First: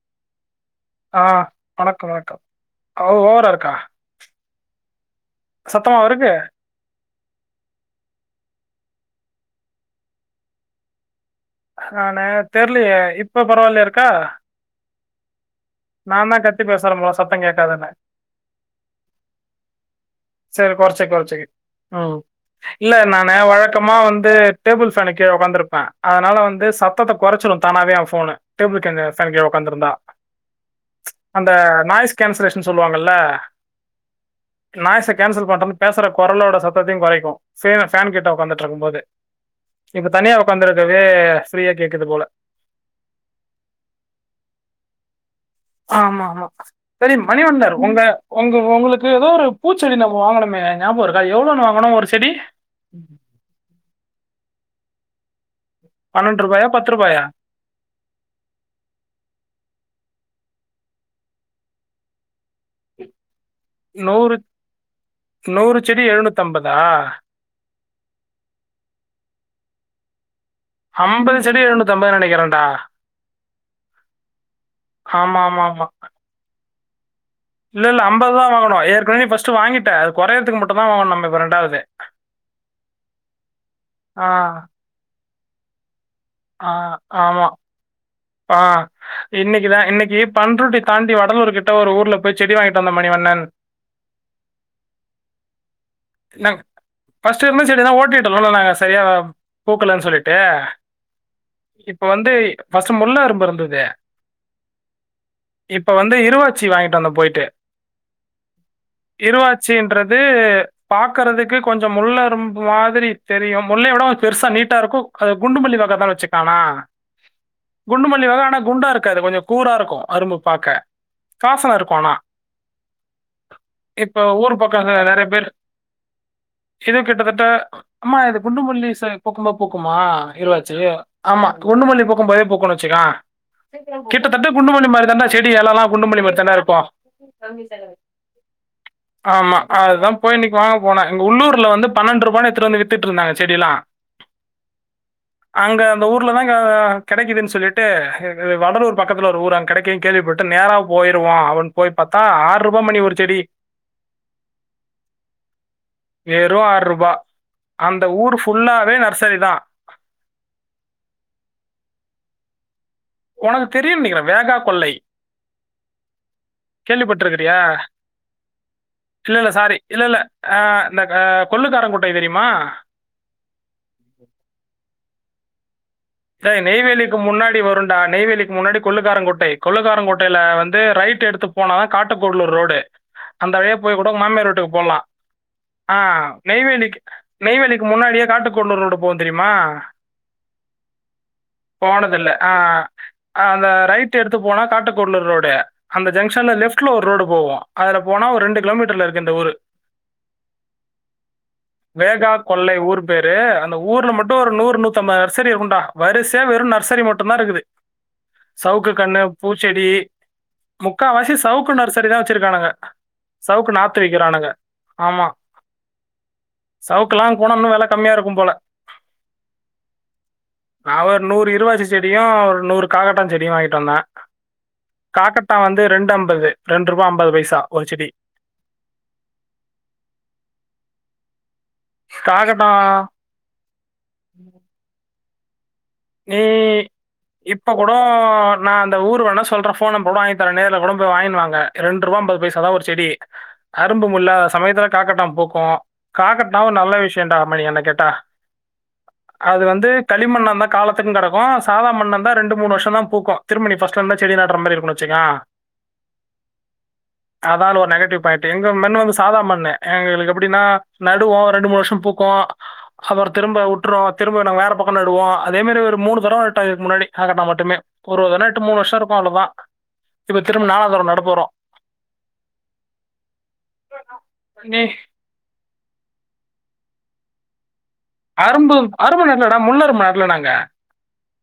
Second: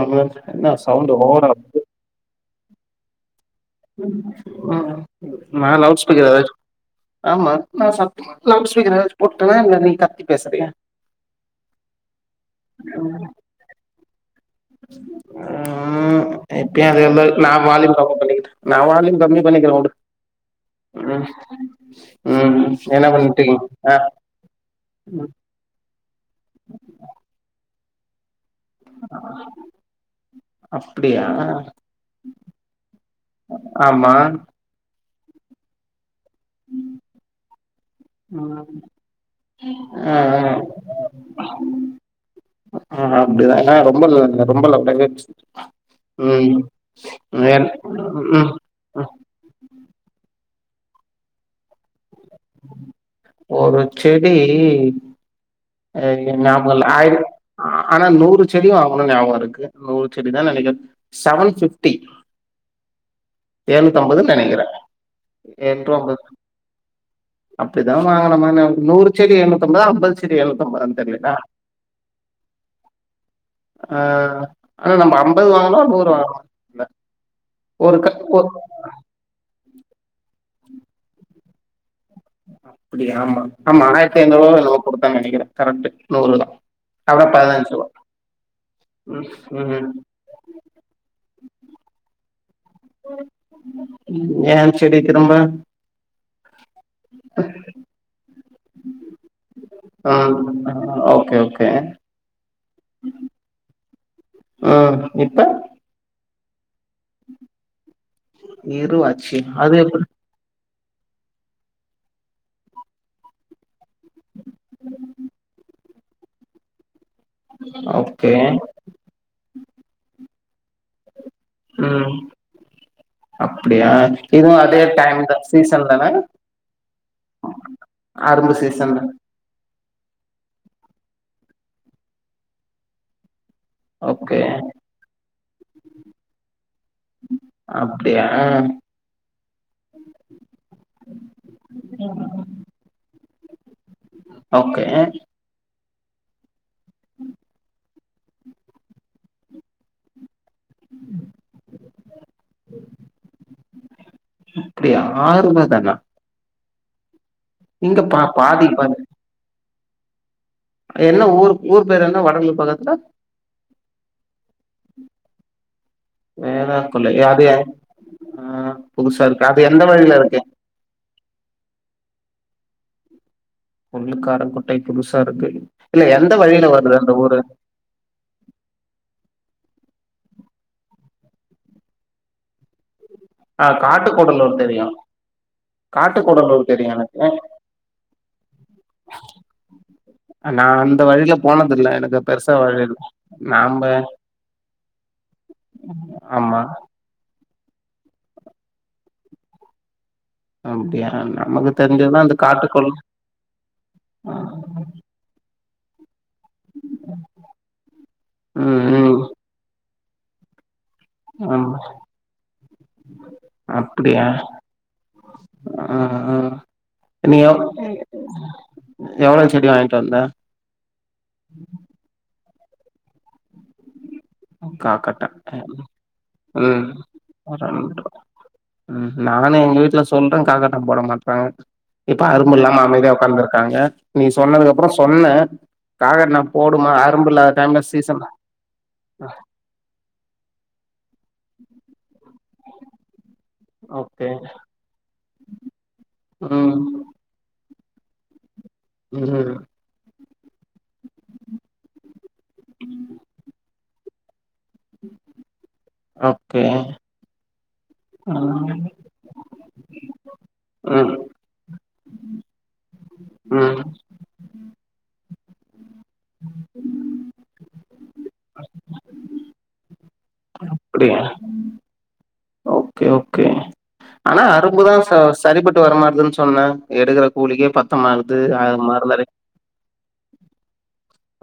ஆமா என்ன சவுண்ட் ஆ ஓவரா வருது வணக்கம் வணக்கம் ஓவரா இருக்கா சத்தமா லவ்டு ஸ்பீக்கர் இருக்கு எதாச்சு ஆமா நா சத்தமா லவுட் ஸ்பீக்கர் எதாச்சு போட்டேன்னா இல்ல நீ கத்தி பேசுறியா ஆ நே தெரலையே இப்ப பரவாயில்ய இருக்கா ம் ம் நான் தான் கத்தி இப்பயும் பேசுறேன் அதே போல மாரி சத்தம் நா கேட்காதுன்னு வால்யூம் கம்மி பண்ணிக்கிறேன் நா வால்யூம் கம்மி பண்ணிக்கிறேன் விடு சரி குறைச்ச குறைச்சக்கு ம் இல்ல என்ன நானு பண்ணிட்டு இருக்கீங்க வழக்கமா ஆ வந்து டேபிள் ஃபேனுக்கு கீழ உட்கந்துருப்பே அதனால வந்து சத்தத்த குறைச்சிடும் தானாவே ஏ ஃபோனு டேபிள் ஃபேன் கீழ உட்காந்து இருந்தா அப்டியா அந்த நாய்ஸ் கேன்சலேஷன் சொல்லுவாங்கல்ல ஆமா நாயச கேன்சல் பண்றதுனு பேசுற குரலோட சத்தையு குறைக்கும் ஃபேன் கிட்ட உடக்காந்துட்டு ம் இருக்கும் போது இப்ப ஆ தனியா உடக்காந்துருக்கவே ஃப்ரீயா கேக்குது போல ஆ அப்படிதா ஏ ரொம்ப ரொம் லவ்ட கேட்டுச்சு ஆமா ஆமா சரி மணிவண்ணர் உங்க ம் உங்க உங்களுக்கு ஏதோ ஒரு பூச்ச செடி நம்ம வாங்கினோமே ஞாபகம் இருக்கா எவ்வளோன்னு வாங்கணு ஒரு செடி ஒரு செடி பன்னெண்டு ரூபாயா ஞாபகம் இல்ல பத்து ஆயிர ரூபாயா ஆனா நூறு செடிம் வாங்கணும் ஞாபகம் இருக்கு நூறு செடிதா நினைக்க செவன் பிப்டி ம் நூறு நெனைக்கிறே நூறு எட்நூ செடி அம்பது எழுநூத்திம்பதா அப்டிதா வாங்குன மாரி ஞாபகம் இருக்கு வாங்க நூறு செடி எழுநத்தன்ம்பது அம்பது செடி எழுநூத்தம்பது தெரி ஆ அம்பது செடி எழுநூத்த அம்பது நினைக்கிறே டா ஆ ஆனா நம்ம ஆமா அம்பது ஆமா வாங்கனோ ஆமா நூறு வாங்கனோ இல்ல இல்ல ஒரு இல்ல க அம்பதா ஒரு வாங்கண ஏற்கனவே ஃபர்ஸ் வாங்கிட்டே அது குறையதுக்கு மட்டு தா வாங்கணும் இப்ப ரெண்டாவது அப்படியா ஆமா ஆமா ஆயிரத்தி ஆ ஐநூறு ரூபா என்னவோ கொடுத்த நினைக்கிறே கரெக்ட் நூறு தா ஆ அப்பனா ஆமா பதினஞ்சு ரூபா ஆ இன்னைக்குதா இன்னைக்கு பண்ருட்டி தாண்டி வடலூர் கிட்ட ஒரு ஊர்ல போய் செடி வாங்கிட்டு வந்த மணி வண்ணன் ஏ செடி திருப்ப நா பஸ்ட் இருந்த செடி தா ஓட்டிடோல நாங்க சரிய பூக்கல சொல்லிட்டு ம் ஓகே ஓகே இப்ப வந்து ஃபர்ஸ்ட் முள்ள அரும்பு இருந்தது ம் இப்ப இப்ப வந்து இருவாச்சி வாங்கிட்டு வந்த போயிட்டு இருவாச்சு அது எப்டி இருவாச்சின்றது வந்து பாக்குறதுக்கு கொஞ்சம் முல்ல அரும்பு மாதிரி தெரியு முல்லை யோட கொஞ்சம் பெருசா நீட்டா இருக்கும் அது குண்டுமல்லி வக தா வச்சுக் ஆனா குண்டுமல்லி ஓகே வக ஆனா குண்டா இருக்காது கொஞ்ச கூரா இருக்கு அரும்பு பாக்க வாசன இருக்கும் ஆனா. ம் அப்டியா இப்ப இதுவு ஊர் அதே பக்கம் டைம் நெறைய தா பேர் சீஸ் ஸன்லலா இது கிட்டத்திட்ட சீசன் தா பூக்கும் போ பூக்குமா இருவாச்சி ஆமா குண்டுமல்லி பூக்கும்போது பூக்குனு வச்சுக்க ஓகே கிட்டத்தட்ட குண்டுமல்லி மாரி தாண்டா செடி எலல்லா குண்டுமல்லி மாரி தாண்டா இருக்கு அப்டியா ஆமா அதா போய்ன்னு வாங்க போனே இங்க உள்ளூர்ல வந்து பன்னெண்ரூபான் எட்த்துட்டு வந்து வித்துட்ருந்தாங்க செடிலா ஓகே அங்க அந்த ஊல் தா க கெடைக்குதுன் சொல்லிட்டு இது வடலூர் பக்கத்துல ஒரு ஊர் அங்க கெடைக்குதுன் கேள்விட்டு நேரா போயிருவோ அப்டின் போய் பாத்தா ஆற்ரூபா மணி ஒரு செடி அப்டியா ஆற்ரூபா தானா வெறு ஆற்ரூபா இங்க அந்த பா ஊர் பாதி ஃபுல்லாவே பாதி நர்சரி தா என்ன ஊர் ஊர் பேரு என்ன வடலூர் பக்கத்துல உனக்கு தெரியு நெனக்றே வேகா கொல்லை கேள்வி வேளாக்கொல்லை அது பட்ருக்றியா எ- ஆ புதுசா இருக்கு இல்லல்ல அது சாரி எந்த இல்லல்ல‌ வழில இருக்கு ஆ இந்த அ கொள்ளுகார குட்டை தெரியுமா கொள்ளுக்காரங்குட்டை புதுசா இருக்கு இல்ல எந்த டேய் வழில வருது அந்த நெய்வேலிக்கு ஊரு முன்னாடி வருண்டா நெய்வேலிக்கு முன்னாடி கொள்ளுக்காரங்குட்டை கொள்ளுக்காரங்குட்டைல வந்து ரைட் எடுத்து போனா காட்டுக்கூடலூர் ரோடு அந்த ஆ வழியா போய் கூட மாமியார் காட்டுக்கூடலூர் வீட்டுக்கு தெரியு போலா ஆ காட்டுக்கூடலூர் தெரியு நெய்வேலிக் எனக்கு நெய்வேலிக்கு முன்னாடியே காட்டுக்கூடலூர் ரோடு போகு தெரியுமா நா அந்த வழிலப் போனதில்லை ஆ அந்த நாம்ப ரைட் எடுத்து போனா காட்டுக்கூட்லூர் ரோடு அந்த ஜங்ஷன்ல ஆமா லெஃப்ட்ல ஒர் ரோடு போகு அதுல போனா ஒரு ரெண்டு கிலோமீட்டர்ல இருக்கு இந்த ஊரு அப்டியா நமக்கு தெரிஞ்சது அந்த காட்டுக்கொளோ டே அந்த ஊர்ல மட்டு ஒரு நூறு நூத்தம்பது நர்சரி இருக்குண்டா வரிசையா வெறு நர்சரி மட்டுந்தா இருக்குது சவுக்கு ம் கன்னு ம் பூச்செடி முக்கால் வாசி சவுக்கு ஆமா நர்சரிதா வச்சிருக்கானுக சவுக்கு நாத்து அப்டியா விக்கிறானுக ஆமா ஆ ஆ சவுக்கலா நீ அங் போனா எவ் இன்னு வெல கம்மியா இருக்கும் போல எவ்ளோ செடி வாங்கிட்டு வந்த நா ஒரு நூறு இருருவாச்சி செடியு ஒரு நூறு காகர்ட்டா செடியு வாங்கிட்டு வந்த காக்கட்டா காக்கர்ட்டா வந்து ரெண்டு ஐம்பது ம் ரெண்ட்ரூபா அம்பது பைசா ஒரு ரெண்டு செடி ம் நானு எங்க வீட்ல சொல்றே காகர்ட்டா போட மாட்றாங்க இப்ப அரும்பு காக்கட்டா இல்லாம அமைதியா ஒக்கார்ந்துருக்காங்க நீ சொன்னதுக்குப்றோ சொன்ன நீ காகர்ட்டா போடுமா அரும்பு இல்லாத இப்ப டைம்ல கூட சீசன் நா அந்த ஊர் வேண்னா சொல்ற ஃபோன் நம்பரு கூட வாங் தரே நேர்ல கூட போய் வாங்கினு வாங்க ரெண்ரூவா அம்பது பைசா தா ஒரு செடி அரும்பு ஓகே முல்லாத சமயத்துல காக்கர்ட்டா பூக்கு காக்கர்ட்டாவு ம் நல்ல விஷயண்டா மணி என்ன கேட்டா ம் அது வந்து களிமண்ணாந்தா காலத்துக்கு கெடக் கு சாதா மண்ணா இருந்தா ரெண்டு மூனு வருஷ தா பூக்கு திரும்ப நீ ஃபஸ்ட்லந்து தா செடி நட்ற மார்இரு னு வச்சுக்க ஓகே அதான் ஒரு நெகட்டிவ் பாயிண்ட்டு எங்க ம் மண் வந்து சாதா மண்ணு எங்களுக்கு எப்டின்னா ம் நடுவோ ரெண்டு மூனு வருஷோ பூக்கு அப்பறோ திரும்ப ம் வுட்ருவா திரும்ப நாங்க வேற பக்கோ நடுவோ அதே மாரி ஒரு மூணு தரவோ நட்டோ இதுக்கு முன்னாடி ஆ கேட்ட மட்டுமே ஒரு என்ன எட்டு மூணு வர்ஷோ இருக்கு அவ்ளோதா அப்புடியா ஓகே ஓகே ஆனா நீ அரும்புதா ச சரிப்பட்டு வர மாட்டதுன்னு சொன்னா எடுக்குற கூலிக்கே பத்த மாக்குது அது மார்தா டே நா முன்னரு மார்ல நாங்க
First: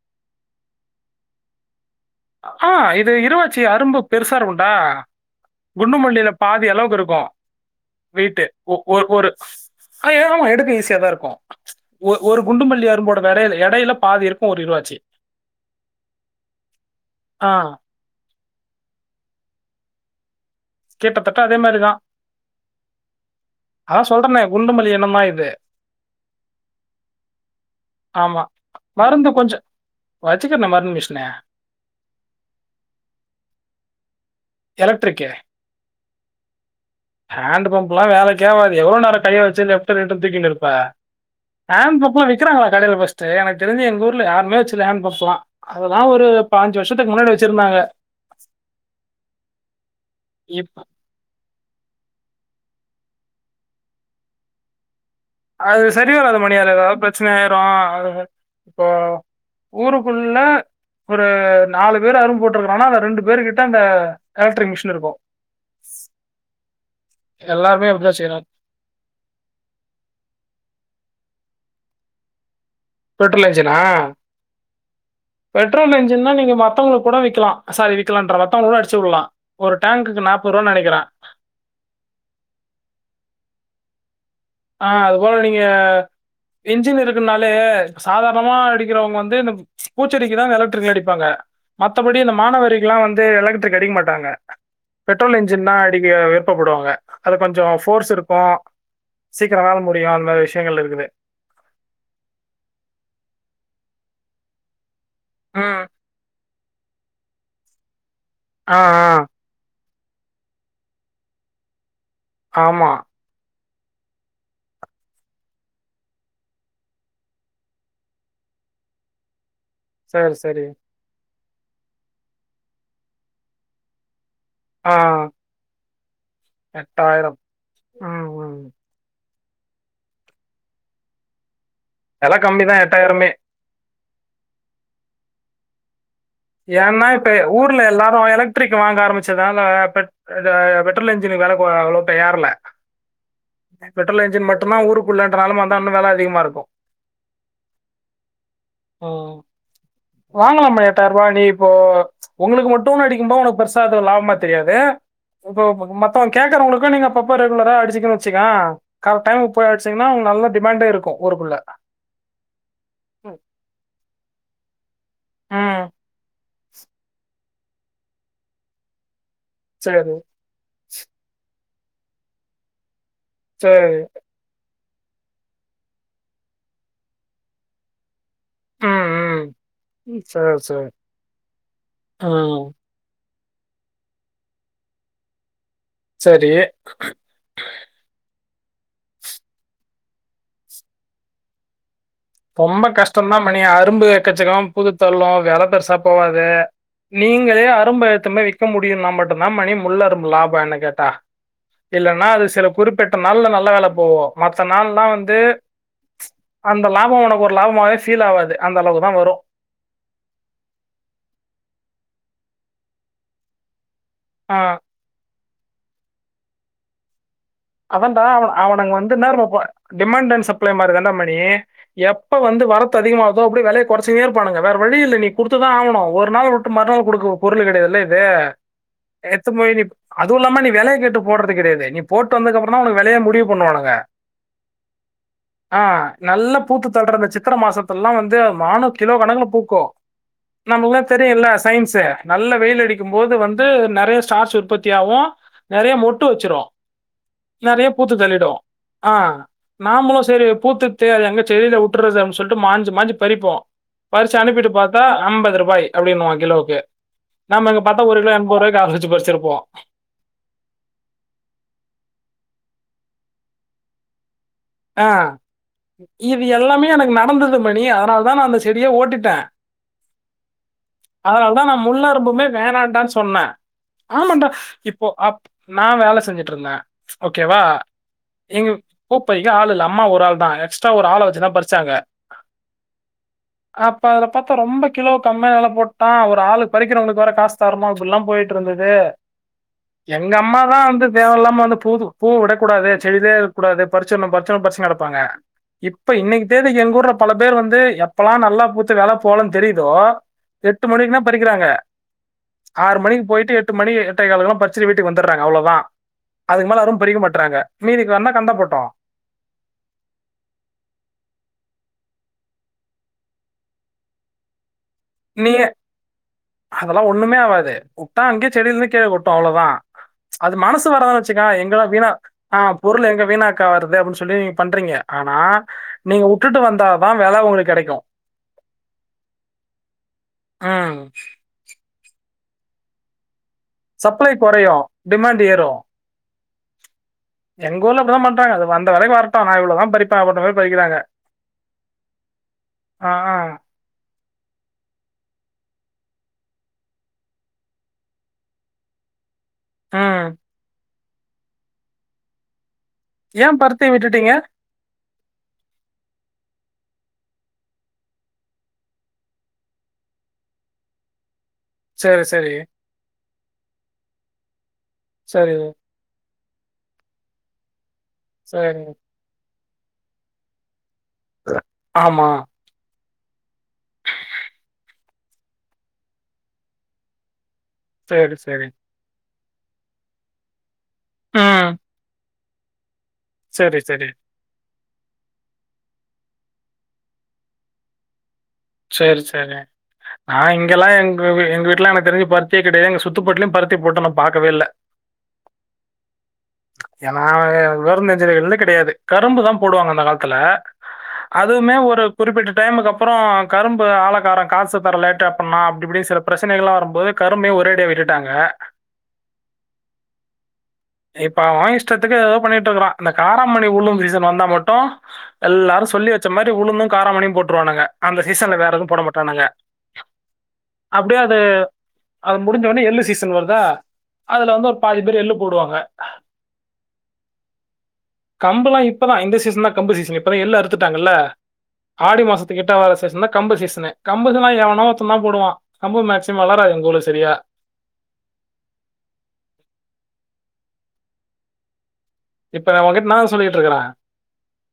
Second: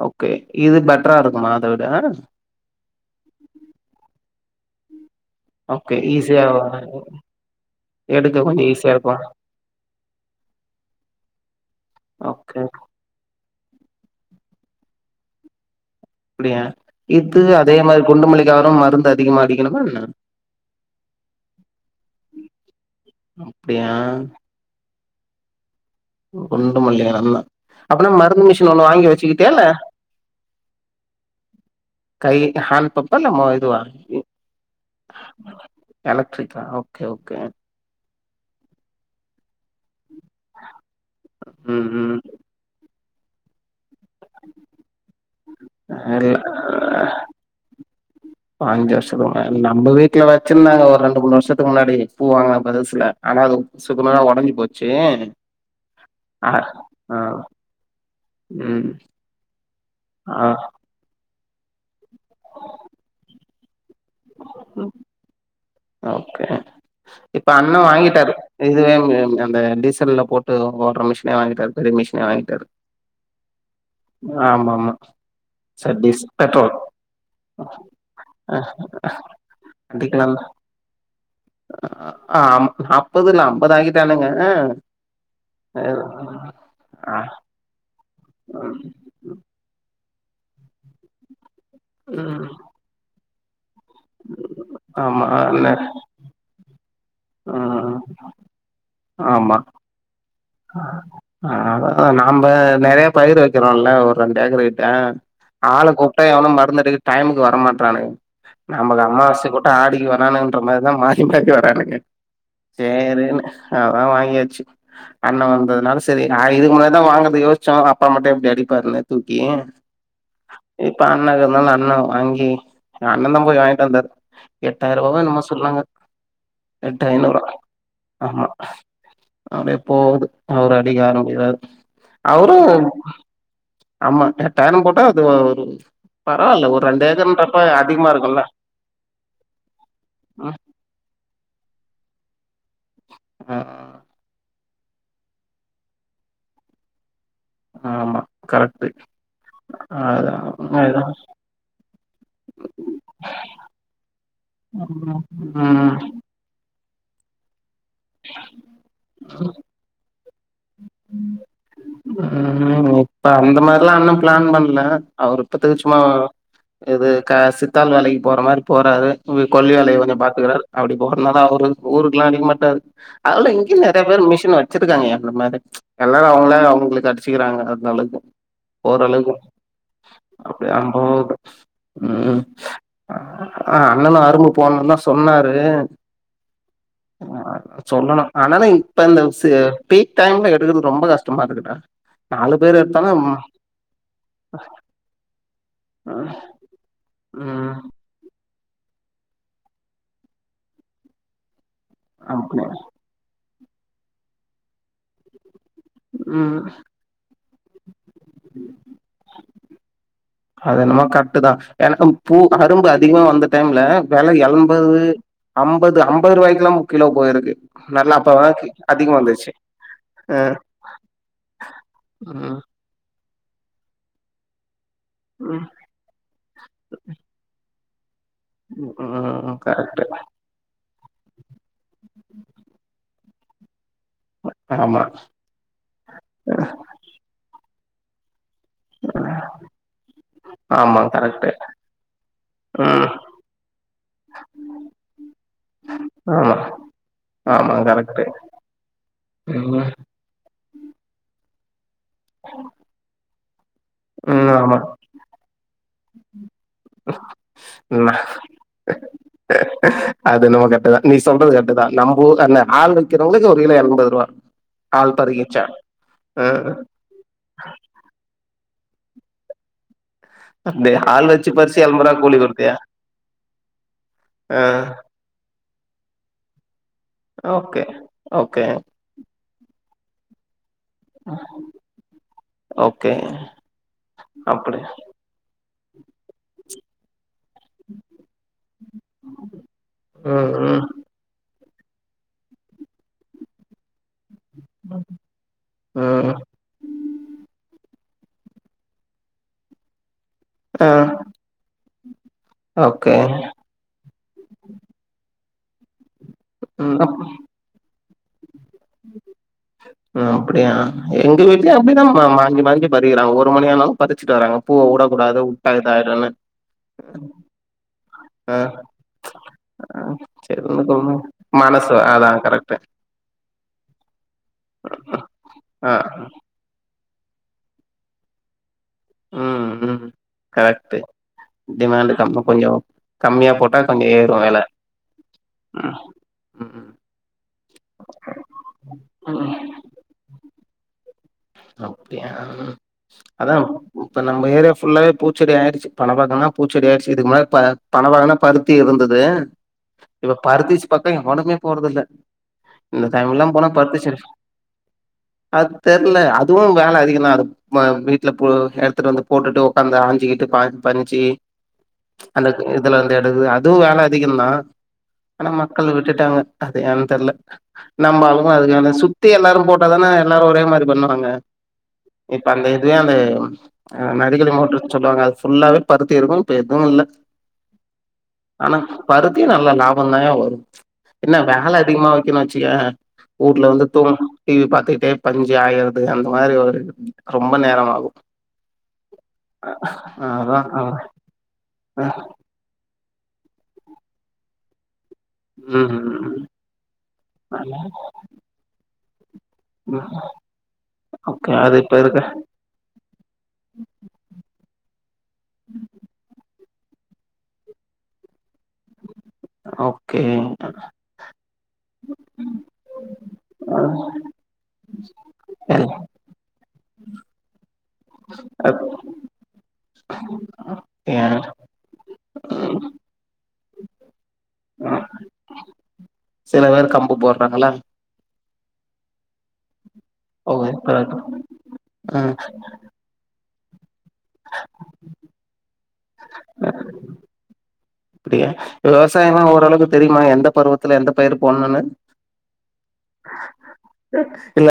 ஓகே இது பெட்ரா இருக்கும்மா அத விட ஆ இது இருவாச்சி அரும்பு பெருசா இருக்குன்டா ஓகே குண்டு மல்லியில ஈஸியா பாதி அளவுக்கு இருக்கு எடுக்க வையிட்டு கொஞ்சோ ஈஸியா ஒ இருக்கு ஒரு அ ஆமா எடுக்க ஈசியாதா இருக்கு ஒரு ஒரு ஓகே குண்டுமல்லி அரும்போட வெடயில எடையில பாதி இருக்கு ஒரு இருவாச்சி அப்டியா இது ஆ அதே மாதிரி குண்டு மலிக்காகும் மருந்து அதிகமாக்க அடிக்கணுமா என்ன கிட்டத்தட்ட அதே மாரிதா அப்டியா அதா சொல்றனே குண்டுமல்லி எனம்மா இது குண்டு மல்லிய நல்லா அப்பனா ஆமா. மருந்து மிஷின் ஒண்ணு வாங்கி மருந்து வச்சுக்கிட்டியா இல்ல கொஞ்சம் வச்சுக்கிறேனே மருந்து மிஷின. கை ஹேண்ட் பம்பா இல்ல ம இதுவா ம் எலட்ரிக்கு எலக்ட்ரிக்கா ஓ ஹண்ட் பம்பல்லா வேலக்கே ஆவாது எவ்ளோ நேரோ கைய வச்சு லெப் ட்ட ரெட்ட தூக்கின் இருப்பா ம் ஹேண்ட் ம் பம்பல்லா விக்கிறாங்களா பஸ்ட்டு எனக்கு தெரிஞ்சு எங்க ஊர் க்குல யாருமே வச்சுல்ல ஹேண்ட் பம்பல்லா அதல்லா ஒரு பாஞ்சு வருஷத்துக்கு முன்னாடி வச்சுருந்தாங்க ப்ப அஞ்சு வருஷத்துக்கு முன்னாடி நம்ம வீட்லயு வச்சுருந்தாங்க இப்ப ஒரு ரெண்டு மூணு வருஷத்துக்கு முன்னாடி வாங்குன புதுசுல ஆனா அது சுக்கு நூறா ஒடஞ்சு போச்சு அது சரி வராது ஆ மணி அது எதாவது ஆ ப்ரச்சன ஆயிரு இப்போ ம் ஊருக்குள்ள ஆ ஒரு நாலு பேர் அரும்பு போட்ருக்குறான்னா அந்த ரெண்டு பேரு கிட்ட அந்த எலக்ட்ரிக் மிஷின் இருக்கு அ ஓகே இப்ப அண்ணே எல்லாருமே அப்படிதான் வாங்கிட்டாரு செய்றாங்க. இதுவே இங்க அந்த டீசல்ல போட்டு ஓட்ற மிஷினே வாங்கிட்டாரு பெரிய மிஷினே வாங்கிட்டாரு பெட்ரோல் இன்ஜினா ஆமாம் பெட்ரோல் என்ஜின்னா நீங்க மத்தவங்களுக்கு கூட விக்கலா சாரி விக்கலான்றே ஆ மத்தவுங்க கூட அடிச்சு விட் ல்லா ஒரு டேங்க்குக்கு நாப்பேர் ரூவான் நெனக்கிறே அம் நாப்பது இல்ல ஐம்பது ஆக்கிட்டானுங்க ஆ அது போல நீங்க என்ஜின் ஆ இருக்குனாலே சாதாரணமா அடிக்கிறவுங்க வந்து அந் பூச்செடிக்கு தா எலக்ட்ரிகல் அடிப்பாங்க மத்தபடி இந்த ம் மாணவரிக்கில்லா வந்து எலக்டரிக் அடிக்க மாட் டாங்க ஆமா பெட்ரோல் இன்ஜின்தா அடிக்க விருப்பப் படுவாங்க அது கொஞ்சோ போர்ஸ் இருக்கு ஆமா சீக்ரோ வேல முடியு அ மாரி விஷ் அதா அதா நம்ப நெறையா பயிர் வைக்கிறோல்ல ஒரு ரெண்டு ஏக்கரு கிட்ட ம். ஆள கூப்ட்டா எவனு மறந்தடிக்க டைமுக்கு வர மாட்றானுங்க ஆ, நம்க்கு ஆ. அம்மாவாசை கூட் ட்ட ஆடிக்கு வரானுங்குன்ற மாரிதா மாரி மாரி வரானுங்க ஆமா. சேரின்னு ஆ அதா வாங்கியாச்சு அண்ண வந்ததுனால செரி நா இதுக்கு முன்னாடி தா வாங்கற்துக்கு யோச்சோ அதா அப்பா மட்டு எப்டி அடிப்பாருன்னு தூக்கி சேர் சரி இப்ப அண்ணே இருக்குறனால அண்ணே வாங்கி எங்க அண்ண தா போய் வாங்கிட்டு வந்தாரு ஆ. எட்டாயிர் ரூவாவோ என்னமோ சொல்றாங்க எட்டு ஐநூறா ம், ஆமா ம். அப்டியே போகுது அவரு அடிக்க ஆரம்பிக்கிறார் வெல கம்மி அவரும் தான் ஆமா எட்டாயிரோ போட்டா அது வரு பரவால்ல ஒரு ரெண்டு ஏன்னா இப்ப ஏக்கர்ன்றப்பா ஊர்ல அதிகமா எல்லாரும் இருக்குல்ல எலக்ட்ரிக் வாங்க ஆரம்பச்சதா இல்ல பெட் இது ம் பெட்ரோல் என்ஜினுக்கு வேல அவ்ளோ ஏறல ஆ பெட்ரோல் இன்ஜின் மட்டுதா ஊருக்குள்ளன்ற நெலம வந்தா இன்னு வெல அதிகமா இருக்கு ஆமா கரெக்ட்டு ம் அதா வாங்க மாமா எ அதா டாய்ருவா நீ இப்போ உங்ளுக்கு மட்டு அடிக்கும்போது உனக்கு பெருசா லாபமா தெரியாது ம் இப்போ ம் மத்த கேக்குறவங்ளுக்கு நீங்க அப்பப்ப ரெகுலரா அடிச்சிகன்னு வச்சுக்க கரெக்ட டைமுக்கு போய்அடிச்சிங்கன்னா உங்களுக்கு நல்ல டிமெண்டா இருக்கு ஊருக்குள்ள உ இப்ப ம். அந்த மாறி ல்லா அண்ணா பிளான் பண்ணல அவர் இப்பத்துக்கு ம் சும்மா இது க சித்தால் வேலைக்கு போற மாரி போறாரு கொள்ளி வேலைய சரி கொஞ்சோ பாத்துக்குறாரு அப்டி போறனாதா அவரு ஊருக்ல்லா அடிக்க மாட்டாறு ‌அதனால இங்கயு சரி நெறைய பேர் மிஷின் வ ச்சிருக்காங்க என்ன மாரி எல்லாரு அவுங்ளே அவுங்ளுக்கு அடிச்சுக்கிறாங்க அந்தளவுக்கு ம் ஓரளவுக்கு ம் ம். சரி அப்டியா சரி அப்டி போது ம் அண்ணனு அரும்பு போணுனு தா சொன்னாரு செரி சொல்லணு ஆனாலு இப்ப இந்த பீக் டைம்ல எடுக்குறது ரொம்ப கஷ்டமா இருக்குடா நாலு பேர் ரொம்ப எடுத்தாலு கஷ்டோதா மணி அரும்பு எக்கச்சக்கமாபூத்து தள்ளு வெல பெருசா போவாது நீங்களே ம் அரும்ப ஏட்துனு போய் முடியுனா மட்டு தா மணி முள்ளரும்பு லாபோ என்ன கேட்டா இல்லன்னா அது அப்டி சில குறிப்பிட் நாள்ல நல்ல வெல போவு மத்த நாள்ல்லா வந் ம் அந்த நாள் உனக்கு ஒரு லாபமாவே பீல் ஆவாது அந்த அளவு தான் வரு அது என்னமா கரெக்ட்தா எனக்கு பூ அரும்பு அதிகமா வந்த டைம்ல வெல ஆ என்பது அம்பது அம்பது ரூவாய்க்ல்லா கிலோ பொயிருக்கு அதான்டா அவ அவனுங்க வந்து என்னாற்றா டிமாண்ட் ஆ அண்ட் சப்ளை மாரிதாண்டா மணி எப்ப ம் வந்து வரத்து அதிக ஆவுதோ அப்டிய வெலைய குறைச்சுனே இருப்பானுங்க வேற வழி இல்ல நீ குடுத்துதா ம் ஆவனு ஒரு நாள் வுட் ட்ரு மறுநாள் குடுக்கு பொருள் கெடையாதுல்ல இது ம் எட்த்துனு போய் நீ கரெக்ட் அது இல்லாம நீ வெலையை கேட்டு போட்றது கெடையது நீ போட்டு வந்ததுக்கு அப்றோதா உனக்கு விளைய முடிவு பண்ணுவானுங்க ஆமா அ நல்ல பூத்து ந்த சித்ர மாசத்துலல்லாம் வந்து மானு கிலோ கணக்கு பூக்கு ஆமா நமளுக்ல்லாம் கரெக்ட் தெரியுல சயின்ஸ நல்ல வெயில் ம் அடிக்கும் போது வந்து நறைய ஸ்டார்ச் உற்பத்தி ஆவு நெறைய மொட்டு ஆமா வச்சிரு ஆமா நறையவே பூத்து கரெக்ட் தள்ளிடு அ ம் நாமளு சரி பூத்துர்தே எங்க செடில வுட்டற்துசொல்ட்டு மாஞ்சி மாஞ்சி பறிப்போ பறிச்சு ம் அனுப்பிட்டு ஆமா பாத்தா அம்பது ரூபாய் அப்டின்னுவா கிலோவுக்கு நாம்ம இங்க பாத்தா ஒரு கிலோ எண்பது ரூபாய் ஆள் வச்சு பறிச்சிருப்போ அது என்மோ கரெக்ட்டுதா நீ சொல்றது கர்ட்டுதா நம்ப அந்த ஆள் வைக்கிறவங்ளுக்கு ஒரு கிலோ எண்பது ருவா அ இது எல்லாமே எனக்கு நடந்துது மணி அதனாலதா நான் அந்த செடியை ஓட்டிட்டே அந்த ஆள் வச்சு அதனாலதா நா பறிச்சு ரூ. கூலி முல்லருபுமே கொடுத்தியா? வேணாண்டான்னு சொன்னே ஆமாடா ஆ. இப்போ அப் நா வேல செஞ்சுட்ருந்தே ஓகேவா ஓகே. ஓகே. இங்க இப்பைக்கு ஆள் இல்ல அம்மா ஒரு ஆள்தா எக்ஸ்ட்ரா ஒரு ஆள் வச்சுதா பறிச்சாங்க ஓகே. அப்ப அதுல பாத்தா அப்படி. ரொம்ப கிலோ கம்மியா வெல போட்டா ஒரு ஆளுக்கு பறிக்கிறவங்ளுக்கு வேர காசு தரனு இப்டில்லா போய்ட்டுருந்துது எங்க ம். அம்மா தா ம். வந்து தேவ இல்லாம வந்து போது பூ விடக்கூடாது செடியிலே இருக்க கூடாது பறிச்சர்ணு பறிச்சர்ணு பறிச்சின்ணு கெடப்பாங்க இப்ப ம். இன்னைக்கு தேதிக்கு எங்க ஊர்ல பல பேர் வந்து எப்பெல்லா நல்லா பூத்து வெல போலன்னனு தெரியுதோ எட்டு ஆ. மணிக்குனா பறிக்கிறாங்க ஆறு ஓகே. மணிக்கு போயிட்டு எட்டு எட்டு மணி எட்டே காலுக்கெலா பச்சிட்டு வீட்டுக்கு வந்தட்றாங்க அவ்வளதான் அதுக்கு மேல ம். யாரும் அப் பறிக்க மாட்றாங்க மீதி காரணம் கந்தப்பட்டோம் ம் அப்டியா எங்க வீட்லயு அப்டிதான் மாஞ்சி மாஞ்சி பறிக்கிறாங்க ஒரு மணி ஆனாலும் பதிச்சிட்டு வர்றாங்க பூவ உட கூடாது உட்டா இதாயிரன்னு அதெல்லாம் ஒண்ணுமே ஆகாது உட்ட அங்கேயே செடியிலிருந்து கீழ கொட்டும் அவ்வளவுதான் ஆ. அது சரி மனசு ஒண்ணுக்கு ஒண்ணு வரதானு வச்சு எங்க மனசு வீணா அதான் ஆ கரெக்ட். பொருள் எங்க வீணா வீணாக்க வருது அப்டின்னு சொல்லி நீங்க பண்றீங்க ஆனா ஆ. நீங்க உட்டுட்டு வந்தா தா வில உங்களுக்கு கெடைக்கும் ம் ம் ம் கரெக்ட்டு டிமாண்டு கம்ம கொஞ்சம் கம்மியா போட்டா கொஞ்சம் சப்ளை ஏறும் வெல கொறையு டிமாண்ட் ஏறு எங்க ஊர்ல அப்படி தா பண்றாங்க அது வந்த வெலைக்கு வரைக்கும் வரட்டம் நா ம் இவ்ளதா பறிப்பே அப்டின்ற மாதி பறிக்கிறாங்க அப்படியா ஆ ஆ அதான் இப்ப நம்ம ஏரியா ஃபுல்லாவே பூச்செடி ஆயிடுச்சு பணம்னா பூச்சடி ஆயிச்ச இதுக்கு பணவனா பருத்தி இருந்தது ம் இப்ப பருத்திசு பக்கம் எவனுமே போறதில்ல இந்த டைமல்லாம் ஏன் போனா பருத்தி சரி விட்டுட்டீங்க? அது தெர்ல அதுவும் வேலை அதிகமா இருக்கும் மா வீட்டுல போ எடுத்துட்டு வந்து போட்டுட்டு உடக்காந்து ஆஞ்சுக்கிட்டு பஞ்சு சரி, சரி, அந்தக்கு இதுல எடுது அதும் வேலை அதிகந்தான் ஆனா சரி, மக்கள் விட்டுட்டாங்க அது ஏன்னு தெர்ல நம்மாளும் சரி. அதுக்கான சுத்தி எல்லாரும் போட்டாதான எல்லாரும் ஒரே மாதிரி பண்ணுவாங்க ஆமா. இப்ப அந்த இதுவே அந்த ஆ நடிக மோட்ட சொல்லுவாங்க அது ஃபுல்லாவே பருத்தி இருக்கும் இப்ப எதுவும் இல்ல சரி, சரி. ஆனா பருத்தியும் நல்ல லாபம் தான்யா வரும் என்ன ம். வேலை அதிகமா வச்சுக்கயன் ஊட்ல சரி, வந்து சரி, தூங்க டிவி பாத்துக்கிட்டே பஞ்ச ஆயறது அந்த மாதிரி ஒரு ரொம்ப நேரம் ஆகும் சரி சரி நா அதா இங்கெல்லாம் எங்க எங்க வீட்லெல்லாம் ஆ எனக்கு தெரிஞ்சு பருத் பருத்தி கடைய சுத்துப்பட்டுலயும் பருத்தி போட்டு நா பாக்கவே இல்ல ம்ம்ம் ஏன்னா வெருந்தெஞ்சலிகள் கிடையாது கரும்பு தான் போடுவாங்க அந்த ம் காலத்துல் ஓகே அதுமே அது இப்ப ஒரு இருக்க குறிப்பிட்ட டைமுக்கு அப்புறம் கரும்பு ஆலக்காரன் காசு தர லேட்ட பண்ணாம் அப்படிஇப்படி சில பிரச்சனைகளாம் வரும்போது கரும்பையும் ஒரேடியா விட்டுட்டாங்க ஓகே அவன்அவன் இஷ்டத்துக்கு என்னமோ பண்ணிட்டுருக்கறான் இந்த காரமணி உளுந்து சீசன் வந்தா மட்டும் எல்லாரும் சொல்லி வச்ச மாறி உளுந்தும் காரமணியும் போட்டுருவானுங்க அந்த சீசன்ல வேற எதுவும் போட மாட்டானுங்க அப்படியே அத அது முடிஞ்ச உடனே எள்ளு சீசன் வருதா அதுல வந்து ஒரு பாதி பேர் எள்ளு போடுவாங்க சில பேர் கம்பு போட்றாங்களா கம்பல்லாம் இப்பதான் இந்த சீசன் தான் கம்பு சீசன் இப்பதான் எள்ள ஓ இப்ப அறுத்துட்டாங்கல்ல ஆ ஆடி மாசத்து கிட்ட வர சீசன் தா கம்பு சீசனு கம்பு எவனோ ஒருத்த தான் போடுவா கம்பு மேக்சிமம் வளராது எங்க ஊர்ல சரியா அப்படியா விவசாயம்னா ஓரளவுக்கு தெரியுமா எந்த பருவத்துல எந்த பயிர் போடனும்னு இப்ப நான் உங்கிட்ட நா என்ன சொல்லிட்டு இருக்றேன் இல்ல